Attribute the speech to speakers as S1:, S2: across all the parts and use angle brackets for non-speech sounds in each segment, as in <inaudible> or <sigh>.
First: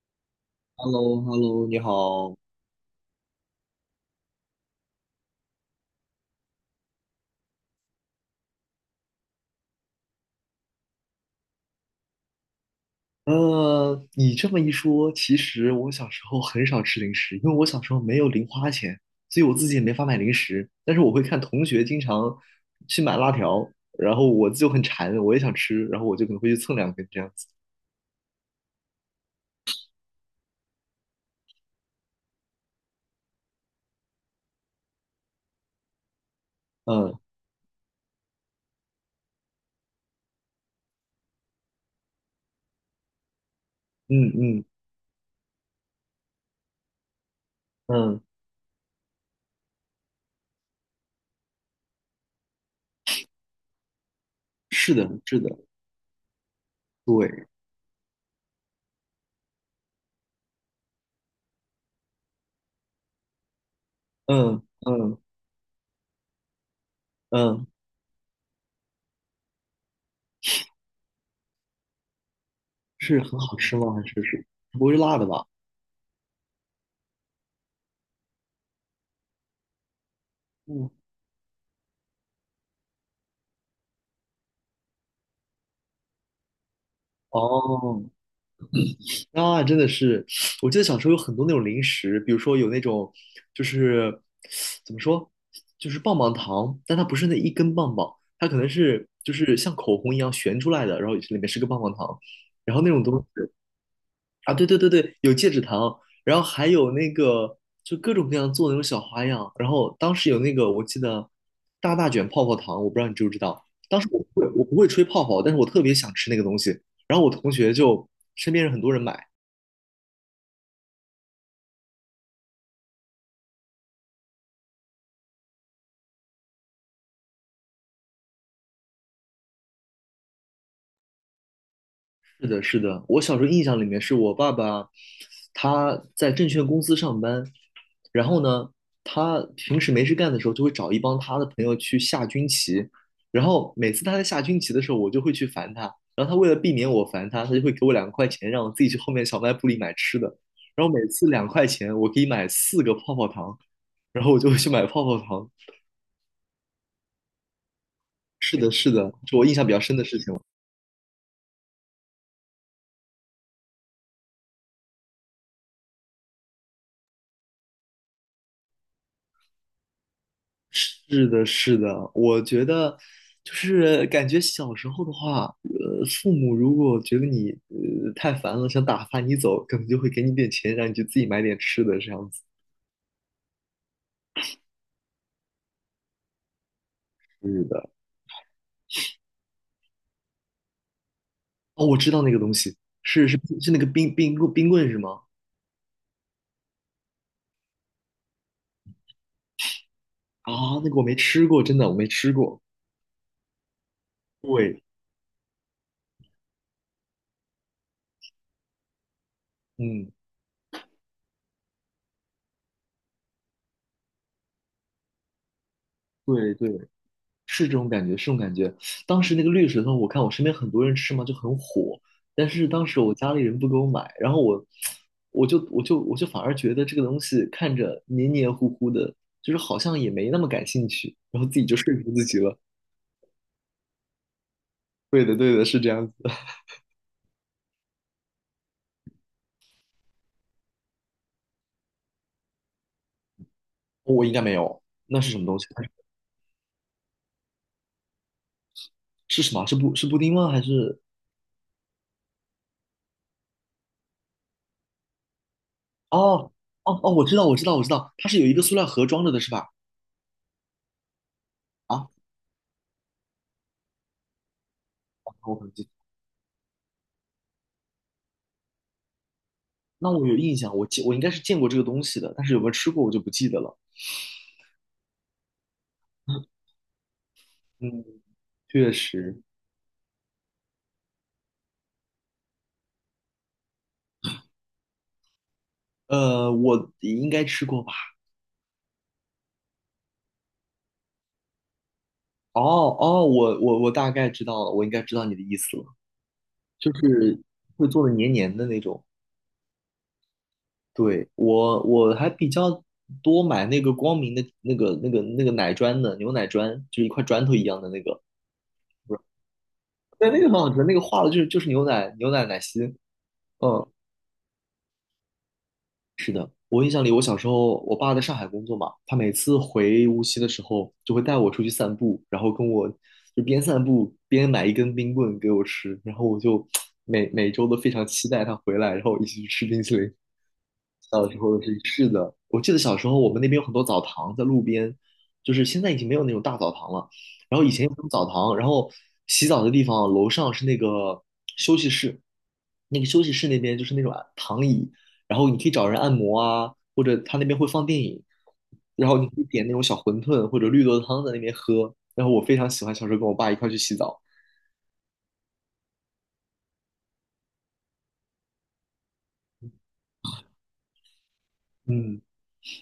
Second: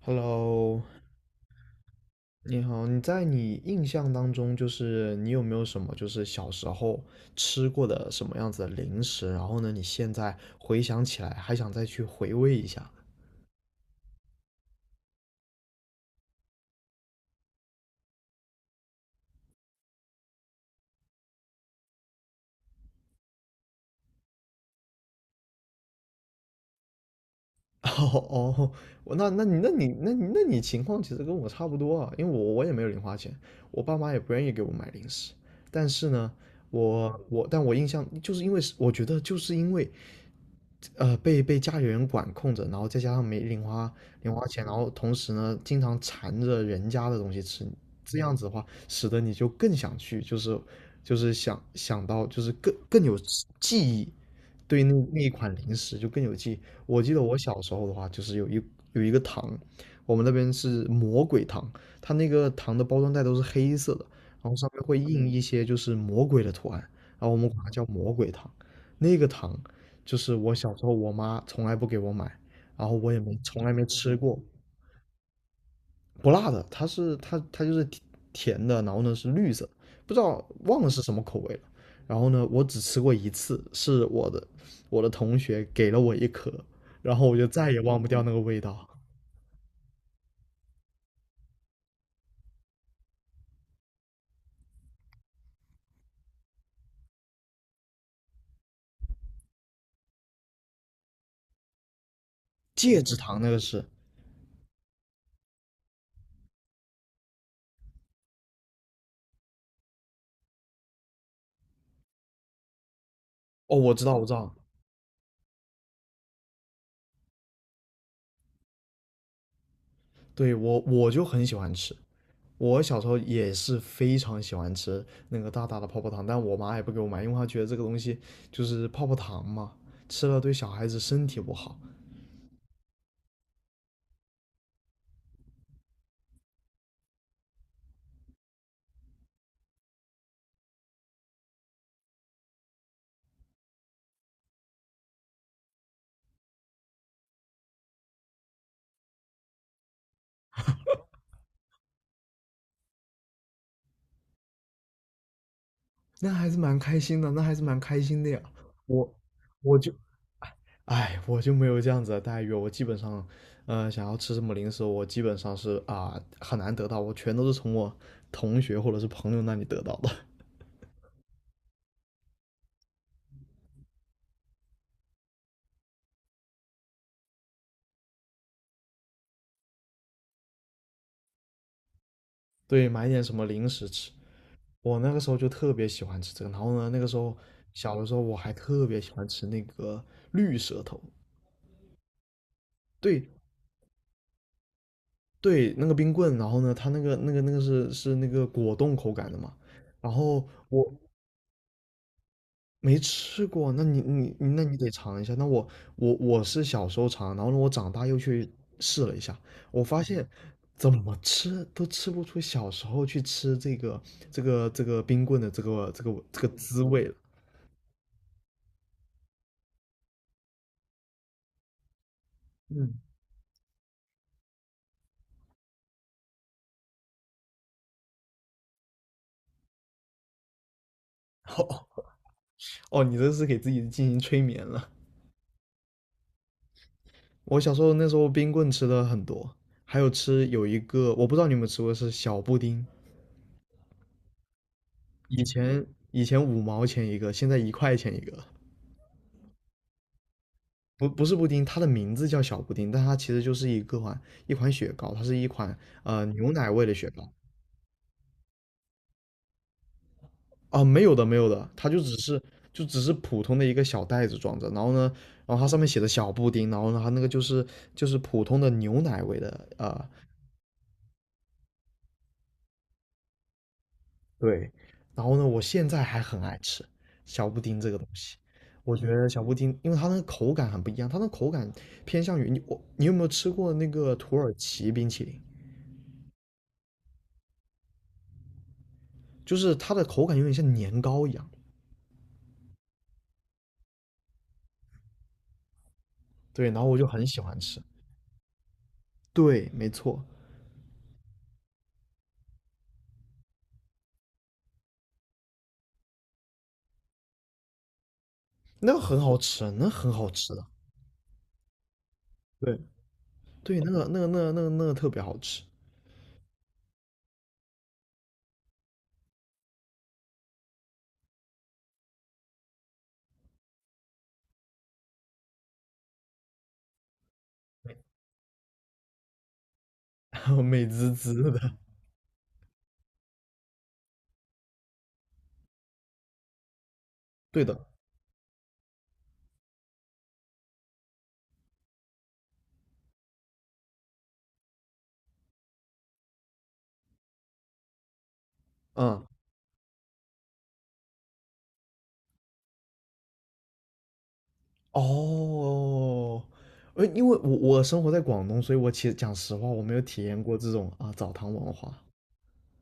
S1: Hello，
S2: h e l l o h e l l o 你好。
S1: 你好，你在你印象当中，就是你有没有什么就是小时候吃过的什么样子的零食？然后呢，你现在回想起来还想再去回味一下。
S2: 你这么一说，其实我小时候很少吃零食，因为我小时候没有零花钱，所以我自己也没法买零食。但是我会看同学经常去买辣条，然后我就很馋，我也想吃，然后我就可能会去蹭两根这样子。
S1: <laughs> 哦哦，我那那你那你那你那你情况其实跟我差不多啊，因为我也没有零花钱，我爸妈也不愿意给我买零食。但是呢，
S2: 嗯
S1: 我印象就是因为是我觉得就是因为被家里人管控着，然后再加上没零花
S2: 嗯
S1: 零花钱，
S2: 嗯
S1: 然后同时呢，经常馋着人家的东西吃，这
S2: 嗯，
S1: 样子的话，使得你就更想去，就是想想到，就是更有记忆，对那
S2: 是的，
S1: 那一
S2: 是的，
S1: 款零食就更有记忆。我记得我
S2: 对，
S1: 小时候的话，就是有一个糖，我们那边是魔鬼糖，它那个糖的包装袋都是黑色的，然后
S2: 嗯
S1: 上面会
S2: 嗯
S1: 印一些就是魔鬼的图案，然后我们管
S2: 嗯，
S1: 它叫魔鬼糖。那个糖就是我小时候我妈从来不给我买，然后我也
S2: 是
S1: 没
S2: 很好
S1: 从来
S2: 吃
S1: 没
S2: 吗？还
S1: 吃
S2: 是
S1: 过，
S2: 是不会是辣的吧？
S1: 不辣的，它就是甜甜的，然后呢是绿色，不知道忘了
S2: 嗯，
S1: 是什么口味了。然后呢，我只吃过一次，是我的同学给了我一颗，然后我就再也忘
S2: 哦
S1: 不掉那个味道。
S2: 啊，真的是，我记得小时候有很多那种零食，比如说有那种，就是怎么说，就是棒棒糖，但它不是那一根棒棒，它可能是就是像口红一样旋出来的，然后里面是个棒棒糖，然后那
S1: 戒
S2: 种
S1: 指
S2: 东
S1: 糖那
S2: 西
S1: 个是，
S2: 啊，对对对对，有戒指糖，然后还有那个就各种各样做那种小花样，然后当时有那个我记得大大卷泡泡糖，我不知道你知不知道，
S1: 哦，
S2: 当时我
S1: 我知
S2: 不会
S1: 道，
S2: 我不会吹泡泡，但是我特别想吃那个东西，然后我同学就身边人很多人买。
S1: 对我就很喜欢吃，我小时候也是非常喜欢吃那个大大的泡泡糖，但我妈也不给我买，因为她觉得这个东西就是泡泡糖嘛，吃了对小孩子身体不好。
S2: 是的，是的，我小时候印象里面是我爸爸，他在证券公司上班，然后呢，他平时没事干的时候就会找一帮他的朋友去下军棋，然后每次他在下军棋的时候，我就会去烦他，然后他为了避免我烦他，他就会给我两块钱，让我自己去后面小卖部里买吃的，然后每次两块钱我可以买四个泡泡糖，然后我就会去买泡泡糖。
S1: 那还是蛮开心的，那还是蛮开心的呀。
S2: 是的，是的，
S1: 我
S2: 是我印象比
S1: 我
S2: 较
S1: 就，
S2: 深的事情。
S1: 哎，我就没有这样子的待遇，我基本上，想要吃什么零食，我基本上是啊、很难得到，我全都是从我同学或者是朋友那里得到的。
S2: 是的，是的，我觉得就是感觉小时候的话，父母如果觉得你太烦了，想打发你走，可能就会给你点钱，让你去自己买点吃的这样子。
S1: <laughs> 对，买点什么零食吃。我那个时候就特别喜欢吃这个，然后呢，那个时候
S2: 是的，
S1: 小的时候我还特别喜欢吃那个绿舌头，
S2: 哦，我知道那个东西，
S1: 对，
S2: 是是是那个冰棍是吗？
S1: 对，那个冰棍，然后呢，它那个果冻口感的嘛，然后
S2: 啊，
S1: 我
S2: 那个我没吃过，真的我没吃过。
S1: 没吃过，那你
S2: 对，
S1: 得尝一下，我是小时候尝，然后呢，我长大又去试了一下，我发
S2: 嗯，
S1: 现怎么吃都吃不出小时候去吃这个冰棍的
S2: 对对，
S1: 滋味了，
S2: 是这种感觉，是这种感觉。当时那个绿舌头，我看我身边很多人吃嘛，就很火。但是当
S1: 嗯
S2: 时我家里人不给我买，然后我，我就反而觉得这个东西看着黏黏糊糊的，就是好像也没那么感兴趣，然后自己就说服自己了。
S1: 哦，你这是给自己进行催眠了。
S2: 对的，对的，是这样子的 <laughs>
S1: 我小时候那时候冰棍吃的很多，还有吃有一个我不知道你们吃过是小布丁，
S2: 我应该没有，那是什
S1: 以
S2: 么东西？
S1: 前以前五毛钱一个，现在一块钱一个。
S2: 是什么？是布丁吗？还是？
S1: 不是布丁，它的名字叫小布丁，但它其实就是一款雪糕，它是一款牛
S2: 哦
S1: 奶味的
S2: 哦
S1: 雪
S2: 哦，我
S1: 糕。
S2: 知道，我知道，我知道，它是有一个塑料盒装着的，是吧？
S1: 啊，没有的，它就
S2: 啊，
S1: 只是就只是普通的一个小袋子装着，然后呢，
S2: 我
S1: 然后它
S2: 很
S1: 上面
S2: 记，
S1: 写的小布丁，然后呢，它那个就是就是普通的牛奶味的
S2: 那我有印象，我应该是见过这个东西的，但是有没有吃过我就不记得了。
S1: 对，然后呢，我现在还很爱吃小布丁这个
S2: 嗯，
S1: 东西。
S2: 确
S1: 我觉得
S2: 实，
S1: 小布丁，因为它那个口感很不一样，它那口感偏向于你我，你有没有吃过那个土耳其冰淇淋？
S2: 我应该吃过吧？
S1: 就是它的口感有点像年糕一样。
S2: 哦哦，我大概知道了，我应该知道你的意思了，
S1: 对，然后
S2: 就
S1: 我就很
S2: 是
S1: 喜欢吃。
S2: 会做的黏黏的那种。
S1: 对，没错，
S2: 对，我还比较多买那个光明的那个奶砖的牛奶砖，就是一块砖头一样的那个，
S1: 那个很好吃啊，那很好
S2: 对，那个
S1: 吃
S2: 很
S1: 的。
S2: 好吃，那个化了就是牛奶牛奶奶
S1: 对
S2: 昔，
S1: 对，
S2: 嗯，
S1: 那个特别好吃，
S2: 我印象里，我小时候我爸在上海工作嘛，他每次回无锡的时候就会带我出去散步，然后跟我就边散步边买一根冰棍给我吃，然后我就每周都非常期待他回来，然后一起去吃冰淇淋。
S1: <laughs> 美滋
S2: 小时
S1: 滋
S2: 候的
S1: 的。
S2: 是是的，我记得小时候我们那边有很多澡堂在路边，就是现在已经没有那种大澡堂了。然
S1: 对
S2: 后以
S1: 的，
S2: 前有那种澡堂，然后洗澡的地方楼上是那个休息室，那个休息室那边就是那种啊躺椅，然后你可以找人按摩啊，或者他那边会放电影，然后
S1: 嗯，
S2: 你可以点那种小馄饨或者绿豆汤在那边喝。然后我非常喜欢小时候跟我爸一块去洗澡。
S1: 哦，因为我生活在广东，所以我其实讲实话，我没有体验过这种啊澡堂文化。
S2: 嗯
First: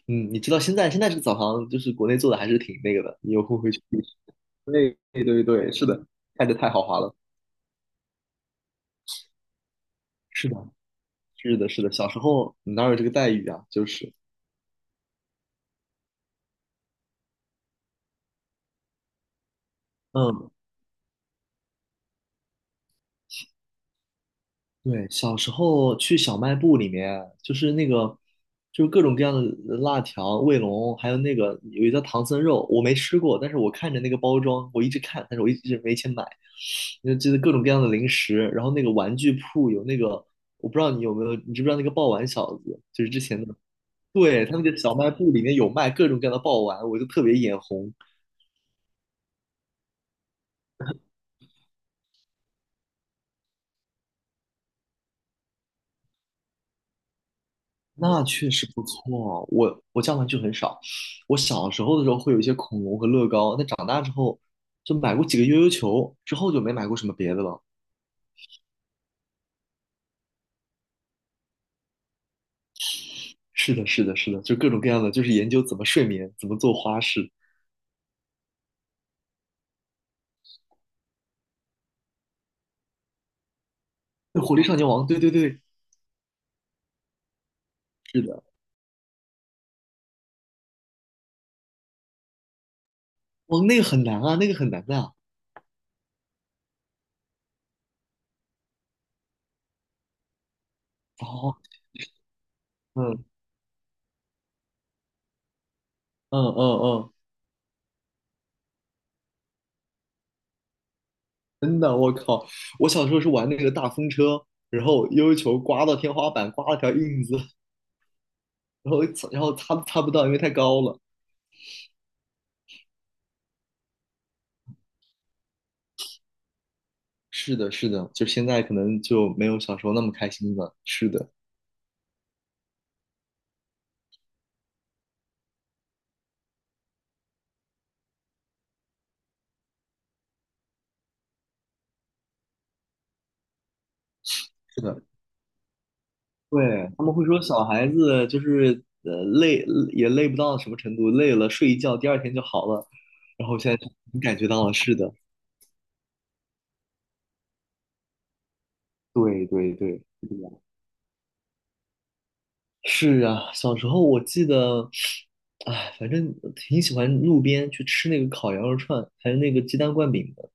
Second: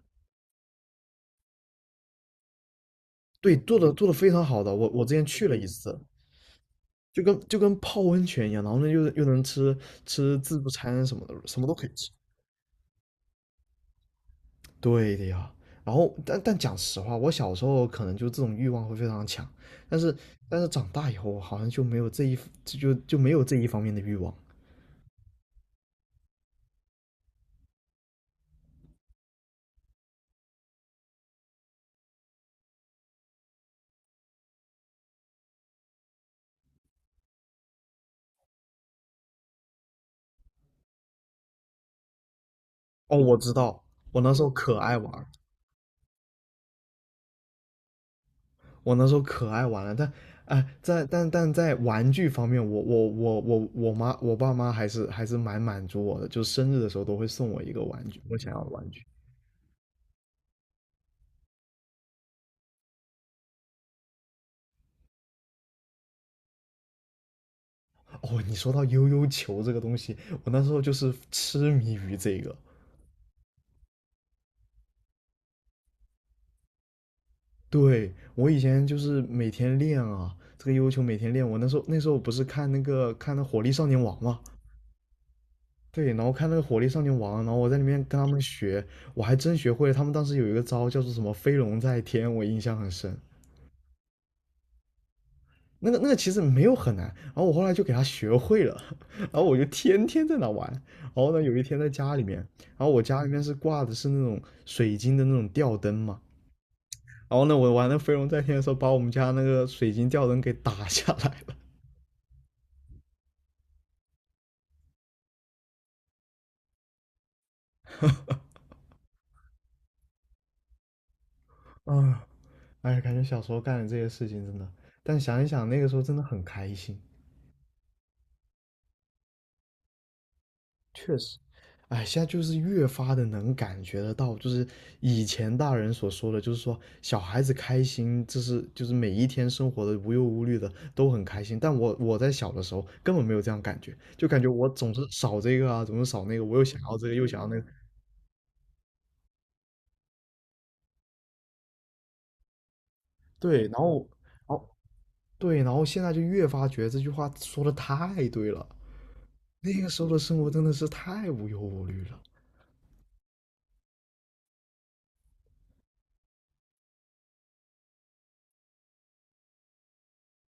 S2: 嗯，你知道现在这个澡堂就是国内做的还是挺那个的，你有
S1: 对，
S2: 空回去试一
S1: 做的
S2: 试。
S1: 非常好的，我
S2: 对
S1: 我之
S2: 对
S1: 前
S2: 对
S1: 去了一
S2: 对，是
S1: 次，
S2: 的，看着太豪华了。
S1: 就跟泡温泉一样，然后呢又能吃吃
S2: 是的，
S1: 自助餐什么的，
S2: 是
S1: 什么
S2: 的，
S1: 都
S2: 是
S1: 可以
S2: 的，小
S1: 吃。
S2: 时候哪有这个待遇啊？就是，
S1: 对的呀。然后，但讲实话，我小时候可能就这种欲望会非常强，但是
S2: 嗯，
S1: 但是长大以后，我好像就没有没有这一方面的欲望。
S2: 对，小时候去小卖部里面，就是那个，就是各种各样的辣条、卫龙，还有那个有一个叫唐僧肉，我没吃过，但是我看着那个包装，我一直看，但是我一直没钱买。那就是各种各样的零食，然后那个玩具铺有那个，我不知道你有没有，你知不知道那个爆丸小子，就是
S1: 哦，
S2: 之
S1: 我
S2: 前
S1: 知
S2: 的，
S1: 道，我那时
S2: 对，
S1: 候
S2: 他那个
S1: 可
S2: 小
S1: 爱
S2: 卖
S1: 玩儿
S2: 部里面有卖各种各样的爆丸，我就特别眼红。
S1: 我那时候可爱玩了，但啊、呃在但但在玩具方面，我爸妈还是还是蛮满足我的，就是生日的时候都会送我一个玩具，
S2: 那
S1: 我
S2: 确
S1: 想要
S2: 实
S1: 的
S2: 不
S1: 玩具。
S2: 错。我家玩具很少，我小时候的时候会有一些恐龙和乐高，但长大之后就买过几个悠悠球，之后就没买过什么别的了。
S1: 哦，你说到悠悠球这个东西，我那时候就是痴迷于这个。
S2: 是的，是的，是的，就各种各样的，就是研究怎么睡眠，怎么做花式。
S1: 对，我以前就是每天练啊，这个悠悠球每天练。我那时候不是看那个看那火力少年王嘛，
S2: 那《火力少年王，对对对，
S1: 对，然后看那个火力少年王啊，然后我在里面跟
S2: 是
S1: 他们
S2: 的，
S1: 学，我还真学会了。他们当时有一个招叫做什么飞龙在天，我印象很深。
S2: 哦，那个很难啊，那个很难的啊。
S1: 那个其实没有很难，然后我后来就给他学会了，然后我就天天在那玩。然后呢，有
S2: 哦，
S1: 一天在家里面，然后我家
S2: 嗯
S1: 里面是挂的是那种水晶的那种吊灯嘛，
S2: 嗯嗯嗯，
S1: 然后呢，我玩那飞龙在天的时候，把我们家那个水晶吊灯给打下来了。
S2: 真的，我靠，我小时候是玩那个大风车，然后悠悠球刮到天花板，刮了条印子，然后然后擦都擦不到，因为太高了。
S1: 啊，哎，感觉小时候干的这些事情真的，但想一想那个时候真的很开心。
S2: 是的，是的，就现在可能就没有小时候那么开心了。是
S1: 确
S2: 的，
S1: 实，哎，现在就是越发的能感觉得到，就是以前大人所说的，就是说小孩子开心，这是就是每一天生活的无忧无虑的都很开心。但我在小的时候根本没有这样感觉，就感觉我
S2: 是
S1: 总是
S2: 的，
S1: 少这个啊，总是少那个，我又想
S2: 对，
S1: 要
S2: 他
S1: 这
S2: 们
S1: 个
S2: 会
S1: 又想
S2: 说
S1: 要那个，
S2: 小孩子就是累也累不到什么程度，累了睡一觉，第二天就好了。然后
S1: 对，
S2: 现
S1: 然
S2: 在就
S1: 后
S2: 能感觉
S1: 哦
S2: 到了，是的，
S1: 对，然后现在就越发觉得这句话说的太对了，
S2: 对对
S1: 那个时
S2: 对，
S1: 候的生活真的是太无忧无虑了。
S2: 是啊，小时候我记得，哎，反正挺喜欢路边去吃那个烤羊肉串，还有那个鸡蛋灌饼的。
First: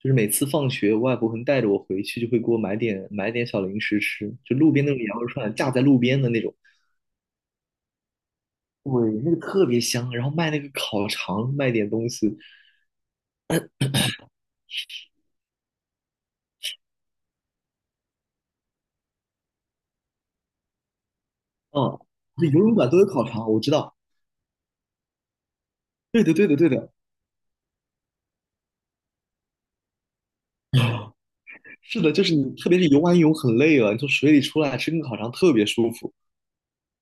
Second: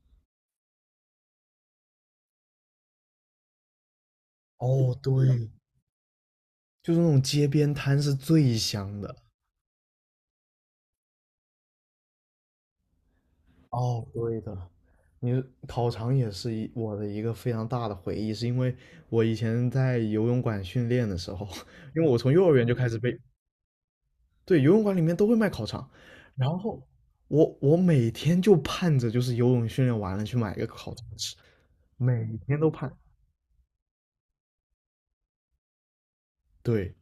S2: 就是每次放学，我外婆会带着我回去，就会给我买点买点小零食吃，就路边那
S1: 哦，
S2: 种羊肉
S1: 对，
S2: 串，架在路边的那种，
S1: 就是那种街边摊是最
S2: 对，
S1: 香的。
S2: 那个特别香。然后卖那个烤肠，卖点东西，
S1: 哦，对的，你烤肠也是我的一个非常大的回忆，是因为我以前在游泳馆训练的时候，<laughs>
S2: 嗯，
S1: 因为我从
S2: 就
S1: 幼
S2: 游
S1: 儿园就
S2: 泳
S1: 开
S2: 馆
S1: 始
S2: 都有
S1: 被，
S2: 烤肠，我知道。
S1: 对，游泳馆里面都会卖烤肠，
S2: 对的，对的，
S1: 然
S2: 对
S1: 后
S2: 的，
S1: 我每天就盼着就是游泳训练完了去买一个烤肠吃，
S2: 是的，就
S1: 每
S2: 是你，
S1: 天
S2: 特
S1: 都
S2: 别是
S1: 盼。
S2: 游完泳很累了，你从水里出来吃根烤肠特别舒服。
S1: 对，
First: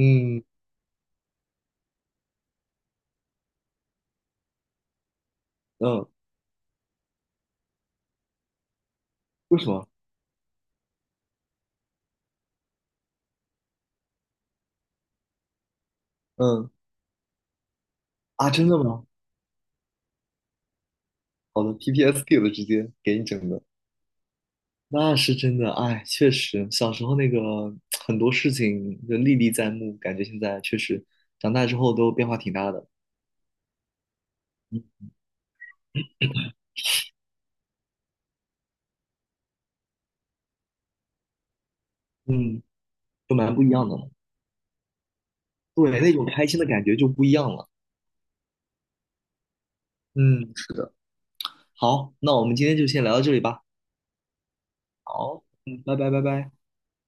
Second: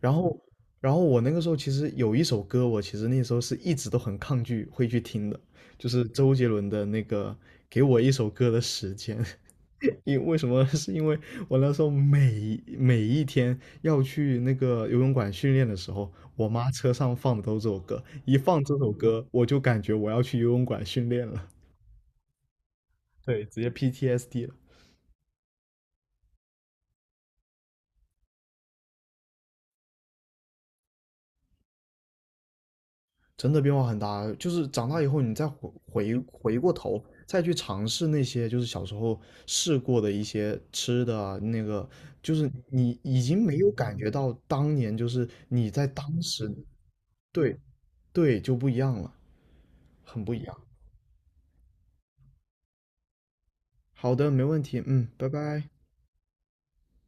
S1: 然后，然后我那个时候其实有一首歌，我其实那时候是一直都很抗拒会去听的，就是
S2: 嗯，
S1: 周杰伦的那个《给我一首歌的时间》。
S2: 为什么？
S1: <laughs> 因为什么？<laughs> 是因为我那时候每每一天要去那个游泳馆训练的时候，我妈
S2: 嗯。
S1: 车上放的都是这首歌，一
S2: 啊，
S1: 放
S2: 真
S1: 这
S2: 的
S1: 首
S2: 吗？
S1: 歌，我就感觉我要去游泳馆训练了，
S2: 好的 PPSD 的直接给你
S1: 对，
S2: 整
S1: 直
S2: 的，
S1: 接 PTSD 了。
S2: 那是真的。哎，确实，小时候那个很多事情就历历在目，感觉现在确实长大之后都变化挺大的。
S1: 真的变化很大，就是长大
S2: 嗯，
S1: 以后，你再回过头，再去尝试那些就是小时候试过的一些吃的啊那个就是
S2: 嗯
S1: 你已
S2: 就
S1: 经
S2: 蛮
S1: 没
S2: 不一
S1: 有
S2: 样的
S1: 感
S2: 了。
S1: 觉到当年就是你在
S2: 对，那
S1: 当
S2: 种开
S1: 时，
S2: 心的感觉就不一样
S1: 对
S2: 了。
S1: 对，就不一样了，很不一
S2: 嗯，
S1: 样。
S2: 是的。好，那我们今天就先聊到这里吧。
S1: 好的，没问题，嗯，拜
S2: 好，
S1: 拜。
S2: 嗯，拜拜，拜拜。